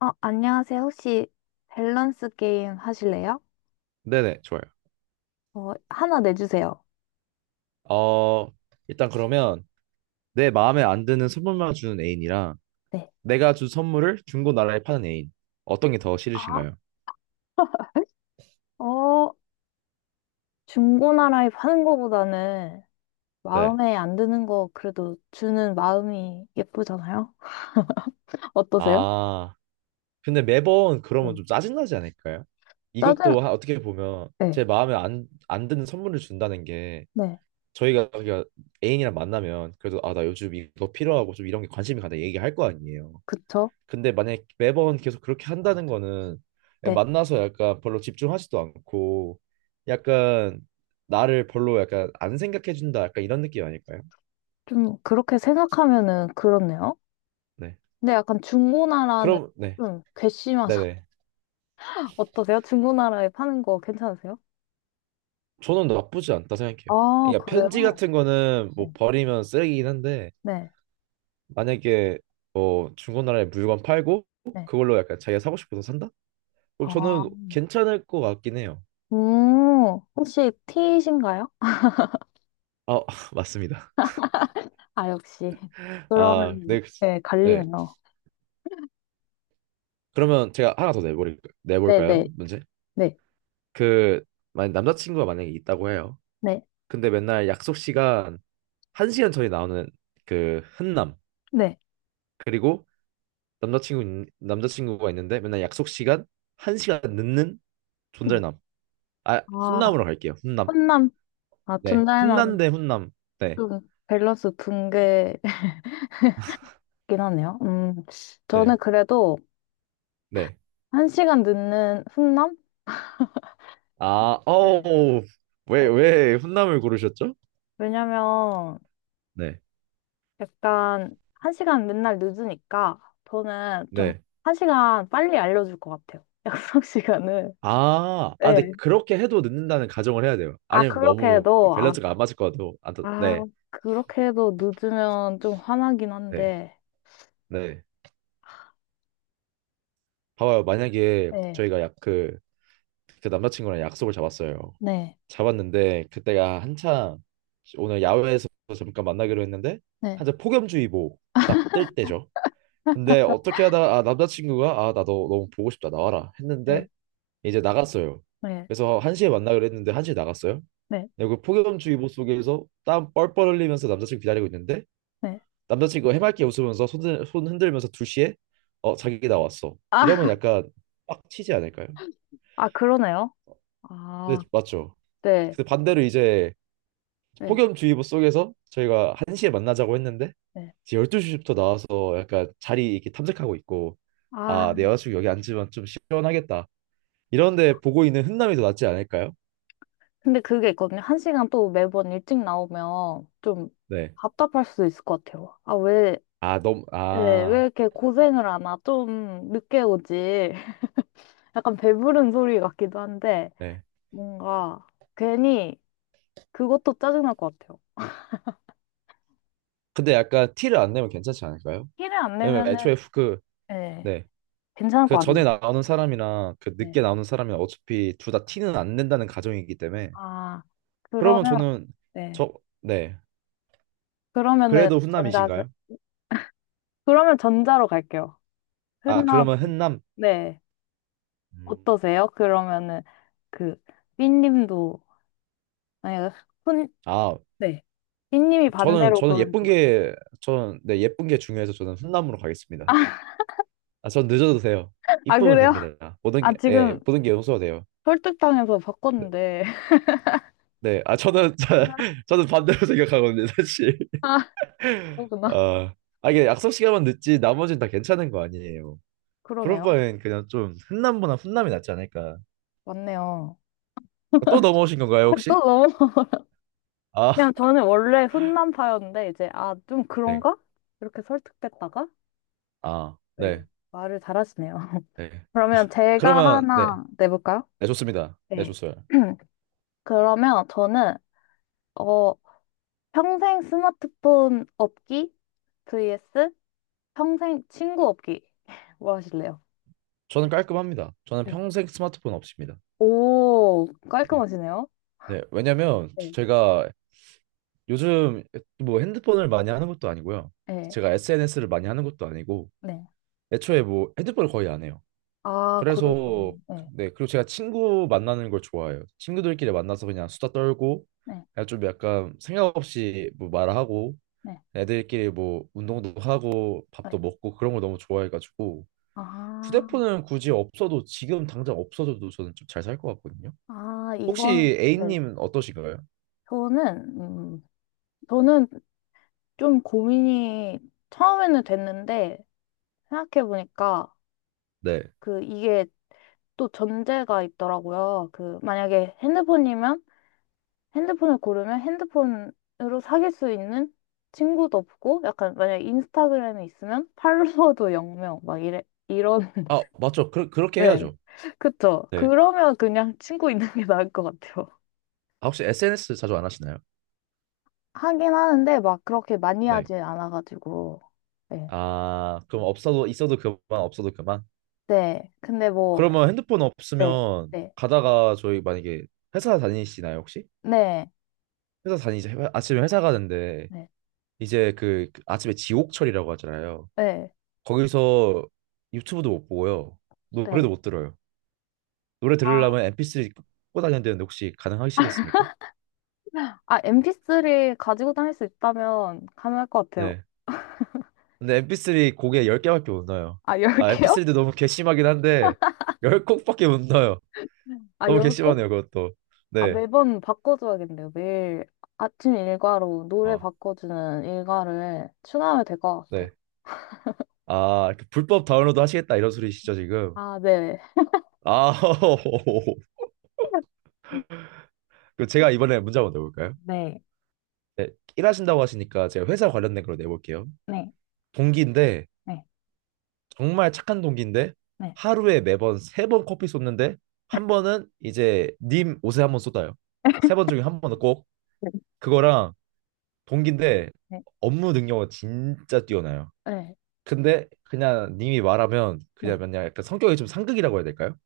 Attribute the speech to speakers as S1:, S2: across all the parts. S1: 어, 안녕하세요. 혹시 밸런스 게임 하실래요?
S2: 네네, 좋아요.
S1: 어, 하나 내주세요.
S2: 어, 일단 그러면 내 마음에 안 드는 선물만 주는 애인이랑
S1: 네.
S2: 내가 준 선물을 중고 나라에 파는 애인. 어떤 게 더
S1: 아,
S2: 싫으신가요?
S1: 어, 중고나라에 파는 거보다는
S2: 네.
S1: 마음에 안 드는 거 그래도 주는 마음이 예쁘잖아요? 어떠세요?
S2: 아, 근데 매번 그러면
S1: 네.
S2: 좀 짜증나지 않을까요?
S1: 짜증,
S2: 이것도 어떻게 보면
S1: 네,
S2: 제 마음에 안 드는 선물을 준다는 게
S1: 네,
S2: 저희가 저희가 애인이랑 만나면 그래도 아, 나 요즘 이거 필요하고 좀 이런 게 관심이 간다 얘기할 거 아니에요.
S1: 그쵸?
S2: 근데 만약에 매번 계속 그렇게 한다는 거는
S1: 네.
S2: 만나서 약간 별로 집중하지도 않고 약간 나를 별로 약간 안 생각해 준다 약간 이런 느낌 아닐까요?
S1: 좀 그렇게 생각하면은 그렇네요.
S2: 네.
S1: 근데 약간 중고나라는
S2: 그럼 네.
S1: 좀 괘씸하잖아.
S2: 네네.
S1: 어떠세요? 중고나라에 파는 거 괜찮으세요?
S2: 저는 나쁘지 않다 생각해요.
S1: 아,
S2: 그러니까 편지
S1: 그래요?
S2: 같은 거는 뭐
S1: 네,
S2: 버리면 쓰레기긴 한데
S1: 네,
S2: 만약에 뭐 중고나라에 물건 팔고
S1: 네.
S2: 그걸로 약간 자기가 사고 싶어서 산다? 그럼
S1: 아.
S2: 저는 괜찮을 것 같긴 해요.
S1: 혹시 T이신가요?
S2: 아, 맞습니다.
S1: 아, 역시.
S2: 아,
S1: 그러면,
S2: 네. 그치.
S1: 네,
S2: 네.
S1: 갈리네요.
S2: 그러면 제가 하나 더
S1: 네,
S2: 내볼까요?
S1: 네,
S2: 문제?
S1: 네,
S2: 그, 만약 남자친구가 만약에 있다고 해요.
S1: 네,
S2: 근데 맨날 약속 시간 한 시간 전에 나오는 그 흔남.
S1: 네,
S2: 그리고 남자친구가 있는데 맨날 약속 시간 한 시간 늦는
S1: 네.
S2: 존잘남. 아,
S1: 아,
S2: 훈남으로 갈게요. 훈남.
S1: 혼남, 아,
S2: 네.
S1: 둔달남,
S2: 훈남 대 훈남. 네.
S1: 좀 밸런스 붕괴긴 하네요. 저는
S2: 네.
S1: 그래도
S2: 네.
S1: 한 시간 늦는 훈남?
S2: 아,
S1: 네.
S2: 어우. 왜 훈남을 고르셨죠?
S1: 왜냐면,
S2: 네.
S1: 약간, 한 시간 맨날 늦으니까, 저는 좀,
S2: 네.
S1: 한 시간 빨리 알려줄 것 같아요. 약속 시간을.
S2: 아, 근데
S1: 네.
S2: 그렇게 해도 늦는다는 가정을 해야 돼요.
S1: 아,
S2: 아니면
S1: 그렇게
S2: 너무
S1: 해도, 아,
S2: 밸런스가 안 맞을 것 같아요. 안, 또-
S1: 아,
S2: 네,
S1: 그렇게 해도 늦으면 좀 화나긴
S2: 네,
S1: 한데,
S2: 네. 봐봐요. 만약에
S1: 네,
S2: 저희가 그 남자친구랑 약속을 잡았어요.
S1: 네,
S2: 잡았는데 그때가 한창 오늘 야외에서 잠깐 만나기로 했는데
S1: 네,
S2: 한창 폭염주의보 딱 뜰 때죠. 근데 어떻게 하다가 아, 남자친구가 아, 나 너 너무 보고 싶다 나와라 했는데
S1: 네,
S2: 이제 나갔어요.
S1: 네,
S2: 그래서 1시에 만나기로 했는데 1시에 나갔어요.
S1: 네,
S2: 그리고 폭염주의보 속에서 땀 뻘뻘 흘리면서 남자친구 기다리고 있는데
S1: 네.
S2: 남자친구가 해맑게 웃으면서 손 흔들면서 2시에 자기 나왔어. 이러면
S1: 아,
S2: 약간 빡치지 않을까요?
S1: 아, 그러네요.
S2: 네,
S1: 아,
S2: 맞죠.
S1: 네,
S2: 근데 반대로 이제
S1: 네,
S2: 폭염주의보 속에서 저희가 1시에 만나자고 했는데
S1: 네.
S2: 이제 12시부터 나와서 약간 자리 이렇게 탐색하고 있고
S1: 아,
S2: 아, 내 여자친구 여기 앉으면 좀 시원하겠다. 이런데 보고 있는 훈남이 더 낫지 않을까요?
S1: 근데 그게 있거든요. 한 시간 또 매번 일찍 나오면 좀
S2: 네.
S1: 답답할 수도 있을 것 같아요. 아, 왜,
S2: 아, 너무,
S1: 네, 왜
S2: 아,
S1: 이렇게 고생을 하나? 좀 늦게 오지. 약간 배부른 소리 같기도 한데,
S2: 네.
S1: 뭔가 괜히 그것도 짜증날 것 같아요.
S2: 근데 약간 티를 안 내면 괜찮지 않을까요?
S1: 티를 안
S2: 왜냐면 애초에
S1: 내면은, 네.
S2: 네.
S1: 괜찮을
S2: 그
S1: 것 같은데.
S2: 전에 나오는 사람이랑 그
S1: 네.
S2: 늦게 나오는 사람이랑 어차피 둘 다 티는 안 낸다는 가정이기 때문에.
S1: 아,
S2: 그러면
S1: 그러면,
S2: 저는,
S1: 네.
S2: 저, 네.
S1: 그러면은
S2: 그래도
S1: 전자,
S2: 훈남이신가요?
S1: 그러면 전자로 갈게요.
S2: 아,
S1: 흔한,
S2: 그러면 훈남.
S1: 네.
S2: 음.
S1: 어떠세요? 그러면은 그, 삐님도, 아니, 흔,
S2: 아,
S1: 네. 삐님이
S2: 저는,
S1: 반대로
S2: 저는
S1: 고른,
S2: 예쁜 게, 저는, 네, 예쁜 게 중요해서 저는 훈남으로 가겠습니다.
S1: 아,
S2: 아, 전 늦어도 돼요.
S1: 아,
S2: 이쁘면
S1: 그래요?
S2: 됩니다. 모든
S1: 아,
S2: 게, 예,
S1: 지금
S2: 모든 게 용서가 돼요.
S1: 설득당해서
S2: 네,
S1: 바꿨는데.
S2: 네. 아, 저는, 저는 반대로 생각하거든요, 사실.
S1: 아, 그러구나.
S2: 아, 아, 이게 약속 시간만 늦지 나머지는 다 괜찮은 거 아니에요. 그럴
S1: 그러네요.
S2: 바엔 그냥 좀 훈남보다 훈남이 낫지 않을까.
S1: 맞네요.
S2: 또 넘어오신 건가요,
S1: 아, 또
S2: 혹시?
S1: 너무,
S2: 아,
S1: 그냥 저는 원래 훈남파였는데, 이제, 아, 좀
S2: 네.
S1: 그런가? 이렇게 설득됐다가,
S2: 아,
S1: 네.
S2: 네.
S1: 말을 잘하시네요.
S2: 네.
S1: 그러면 제가
S2: 그러면 네.
S1: 하나 내볼까요?
S2: 네, 좋습니다. 네,
S1: 네.
S2: 좋습니다.
S1: 그러면 저는, 어, 평생 스마트폰 없기 vs 평생 친구 없기. 뭐 하실래요?
S2: 저는 깔끔합니다. 저는
S1: 네.
S2: 평생 스마트폰 없습니다.
S1: 오,
S2: 네.
S1: 깔끔하시네요.
S2: 네, 왜냐면
S1: 네.
S2: 제가 요즘 뭐 핸드폰을 많이 하는 것도 아니고요.
S1: 네,
S2: 제가 SNS를 많이 하는 것도 아니고
S1: 네.
S2: 애초에 뭐 핸드폰을 거의 안 해요.
S1: 아, 그러죠구
S2: 그래서
S1: 나 네,
S2: 네 그리고 제가 친구 만나는 걸 좋아해요. 친구들끼리 만나서 그냥 수다 떨고
S1: 네,
S2: 그냥 좀 약간 생각 없이 뭐 말하고
S1: 네,
S2: 애들끼리 뭐 운동도 하고
S1: 네.
S2: 밥도 먹고 그런 걸 너무 좋아해가지고
S1: 아,
S2: 휴대폰은 굳이 없어도 지금 당장 없어져도 저는 좀 잘 살 것 같거든요.
S1: 아,
S2: 혹시
S1: 이건, 네.
S2: A님 어떠신가요?
S1: 저는, 저는 좀 고민이 처음에는 됐는데, 생각해보니까,
S2: 네.
S1: 그, 이게 또 전제가 있더라고요. 그, 만약에 핸드폰이면 핸드폰을 고르면 핸드폰으로 사귈 수 있는 친구도 없고, 약간 만약에 인스타그램이 있으면 팔로워도 0명, 막 이래, 이런,
S2: 아 맞죠. 그렇게
S1: 네.
S2: 해야죠.
S1: 그쵸.
S2: 네.
S1: 그러면 그냥 친구 있는 게 나을 것 같아요.
S2: 아 혹시 SNS 자주 안 하시나요?
S1: 하긴 하는데 막 그렇게 많이
S2: 네.
S1: 하진 않아가지고. 네.
S2: 아 그럼 없어도 있어도 그만 없어도 그만.
S1: 네. 근데 뭐,
S2: 그러면 핸드폰
S1: 네.
S2: 없으면
S1: 네.
S2: 가다가 저희 만약에 회사 다니시나요, 혹시?
S1: 네.
S2: 회사 다니지 아침에 회사 가는데
S1: 네.
S2: 이제 그 아침에 지옥철이라고 하잖아요.
S1: 네.
S2: 거기서 유튜브도 못 보고요. 노래도
S1: 네.
S2: 못 들어요. 노래 들으려면
S1: 아,
S2: MP3 꽂고 다녀야 되는데 혹시 가능하시겠습니까?
S1: 아, MP3 가지고 다닐 수 있다면 가능할 것 같아요.
S2: 네. 근데 MP3 곡에 10개밖에 못 넣어요.
S1: 아,
S2: 아,
S1: 열개요
S2: MP3도 너무 괘씸하긴 한데 10곡밖에 못 넣어요.
S1: 아,
S2: 너무
S1: 열 네, 거
S2: 괘씸하네요, 그것도.
S1: 아, 네.
S2: 네.
S1: 매번 바꿔줘야겠네요. 매일 아침 일과로 노래
S2: 아,
S1: 바꿔주는 일과를 추가하면 될 것 같아요.
S2: 네. 아, 이렇게 불법 다운로드 하시겠다 이런 소리시죠, 지금?
S1: 아, 네.
S2: 아, 그 제가 이번에 문제 한번 내볼까요?
S1: 네,
S2: 네, 일하신다고 하시니까 제가 회사 관련된 걸로 내볼게요.
S1: 네,
S2: 동기인데
S1: 네,
S2: 정말 착한 동기인데
S1: 네,
S2: 하루에 매번 세 번 커피 쏟는데 한 번은 이제 님 옷에 한번 쏟아요. 세 번 중에 한 번은 꼭
S1: 네.
S2: 그거랑 동기인데
S1: 네.
S2: 업무 능력은 진짜 뛰어나요.
S1: 네.
S2: 근데 그냥 님이 말하면 그냥
S1: 네.
S2: 그냥 약간 성격이 좀 상극이라고 해야 될까요?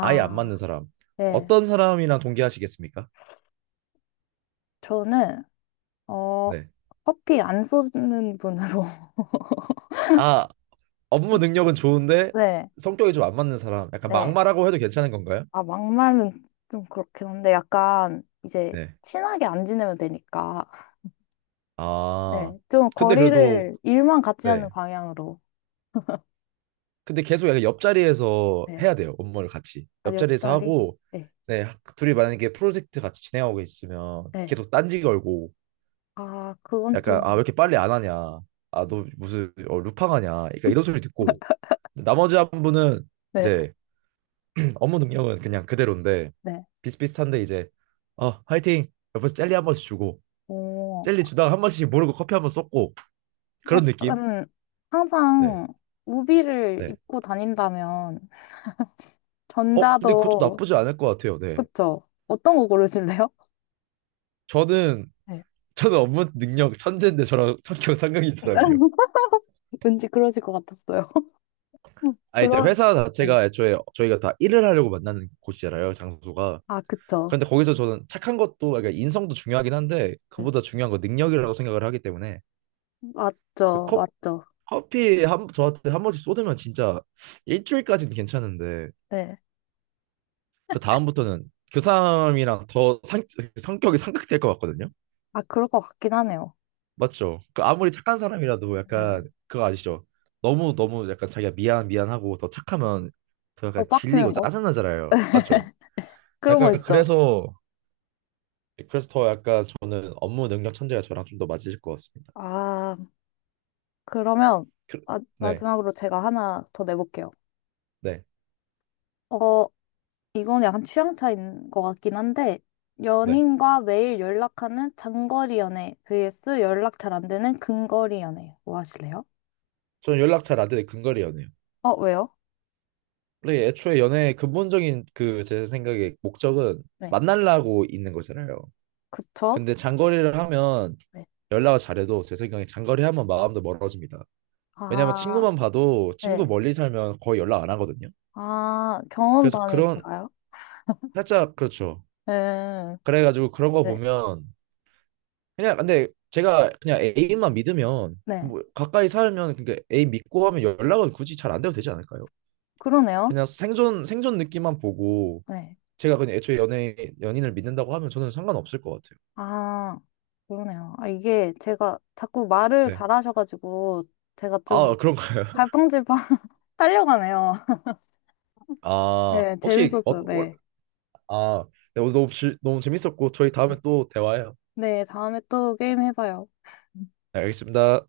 S2: 아예 안 맞는 사람.
S1: 네.
S2: 어떤 사람이랑 동기하시겠습니까?
S1: 저는, 어,
S2: 네.
S1: 커피 안 쏘는 분으로.
S2: 아, 업무 능력은 좋은데
S1: 네,
S2: 성격이 좀 안 맞는 사람. 약간
S1: 네.
S2: 막말하고 해도 괜찮은 건가요?
S1: 아, 막말은 좀 그렇긴 한데, 약간, 이제,
S2: 네.
S1: 친하게 안 지내면 되니까.
S2: 아,
S1: 네, 좀
S2: 근데 그래도
S1: 거리를 일만 같이 하는
S2: 네.
S1: 방향으로.
S2: 근데 계속 약간 옆자리에서
S1: 네,
S2: 해야 돼요. 업무를 같이.
S1: 아,
S2: 옆자리에서
S1: 옆자리.
S2: 하고
S1: 네,
S2: 네, 둘이 만약에 프로젝트 같이 진행하고 있으면
S1: 네.
S2: 계속 딴지 걸고
S1: 아, 그건
S2: 약간
S1: 좀,
S2: 아, 왜 이렇게 빨리 안 하냐. 아, 너 무슨 루팡하냐. 그러니까 이런 소리 듣고 나머지 한 분은
S1: 네,
S2: 이제 업무 능력은 그냥 그대로인데
S1: 네.
S2: 비슷비슷한데 이제 화이팅. 옆에서 젤리 한 번씩 주고
S1: 오,
S2: 젤리 주다가 한 번씩 모르고 커피 한 번 쏟고 그런 느낌?
S1: 약간
S2: 네.
S1: 항상 우비를
S2: 네.
S1: 입고 다닌다면
S2: 근데 그것도
S1: 전자도
S2: 나쁘지 않을 것 같아요. 네.
S1: 그쵸? 어떤 거 고르실래요?
S2: 저는
S1: 네.
S2: 저는 업무 능력 천재인데 저랑 성격 상극인 사람이요.
S1: 왠지 그러실 것 같았어요.
S2: 아, 이제
S1: 그럼,
S2: 회사
S1: 네.
S2: 자체가 애초에 저희가 다 일을 하려고 만나는 곳이잖아요, 장소가.
S1: 아, 그쵸.
S2: 그런데 거기서 저는 착한 것도 그러니까 인성도 중요하긴 한데
S1: 네.
S2: 그보다 중요한 건 능력이라고 생각을 하기 때문에
S1: 맞죠,
S2: 컵
S1: 맞죠.
S2: 커피 한 저한테 한 번씩 쏟으면 진짜 일주일까지는 괜찮은데
S1: 네.
S2: 그 다음부터는 그 사람이랑 더 성격이 상극될 것 같거든요.
S1: 아, 그럴 것 같긴 하네요.
S2: 맞죠? 그 아무리 착한 사람이라도
S1: 네.
S2: 약간 그거 아시죠? 너무 너무 약간 자기가 미안 미안하고 더 착하면 더
S1: 더
S2: 약간 질리고
S1: 빡치는 거?
S2: 짜증나잖아요. 맞죠?
S1: 그런 거
S2: 약간
S1: 있죠.
S2: 그래서 더 약간 저는 업무 능력 천재가 저랑 좀 더 맞으실 것 같습니다.
S1: 아, 그러면
S2: 그,
S1: 마,
S2: 네,
S1: 마지막으로 제가 하나 더 내볼게요.
S2: 네,
S1: 어, 이건 약간 취향 차이인 것 같긴 한데,
S2: 네.
S1: 연인과 매일 연락하는 장거리 연애 vs 연락 잘 안 되는 근거리 연애. 뭐 하실래요?
S2: 저는 연락 잘 안 되는 근거리 연애요.
S1: 어, 왜요?
S2: 원래 애초에 연애의 근본적인 그 제 생각에 목적은
S1: 네.
S2: 만나려고 있는 거잖아요.
S1: 그쵸?
S2: 근데 장거리를 하면
S1: 네.
S2: 연락을 잘해도 제 생각에 장거리 하면 마음도 멀어집니다. 왜냐면
S1: 아,
S2: 친구만 봐도 친구
S1: 네.
S2: 멀리 살면 거의 연락 안 하거든요.
S1: 아,
S2: 그래서 그런
S1: 경험담이신가요?
S2: 살짝 그렇죠.
S1: 네.
S2: 그래가지고 그런 거
S1: 네.
S2: 보면 그냥 근데 제가 그냥 애인만 믿으면
S1: 네.
S2: 뭐 가까이 살면 그러니까 애인 믿고 하면 연락은 굳이 잘 안 돼도 되지 않을까요?
S1: 그러네요.
S2: 그냥 생존 생존 느낌만 보고
S1: 네.
S2: 제가 그냥 애초에 연애 연인을 믿는다고 하면 저는 상관없을 것 같아요.
S1: 아, 그러네요. 아, 이게 제가 자꾸 말을
S2: 네.
S1: 잘하셔가지고, 제가 좀
S2: 아 그런가요?
S1: 갈팡질팡 살려가네요.
S2: 아
S1: 네,
S2: 혹시
S1: 재밌었어요. 네.
S2: 아 네, 오늘 너무 너무 재밌었고 저희 다음에
S1: 네,
S2: 또 대화해요.
S1: 네, 다음에 또 게임 해봐요.
S2: 네, 알겠습니다.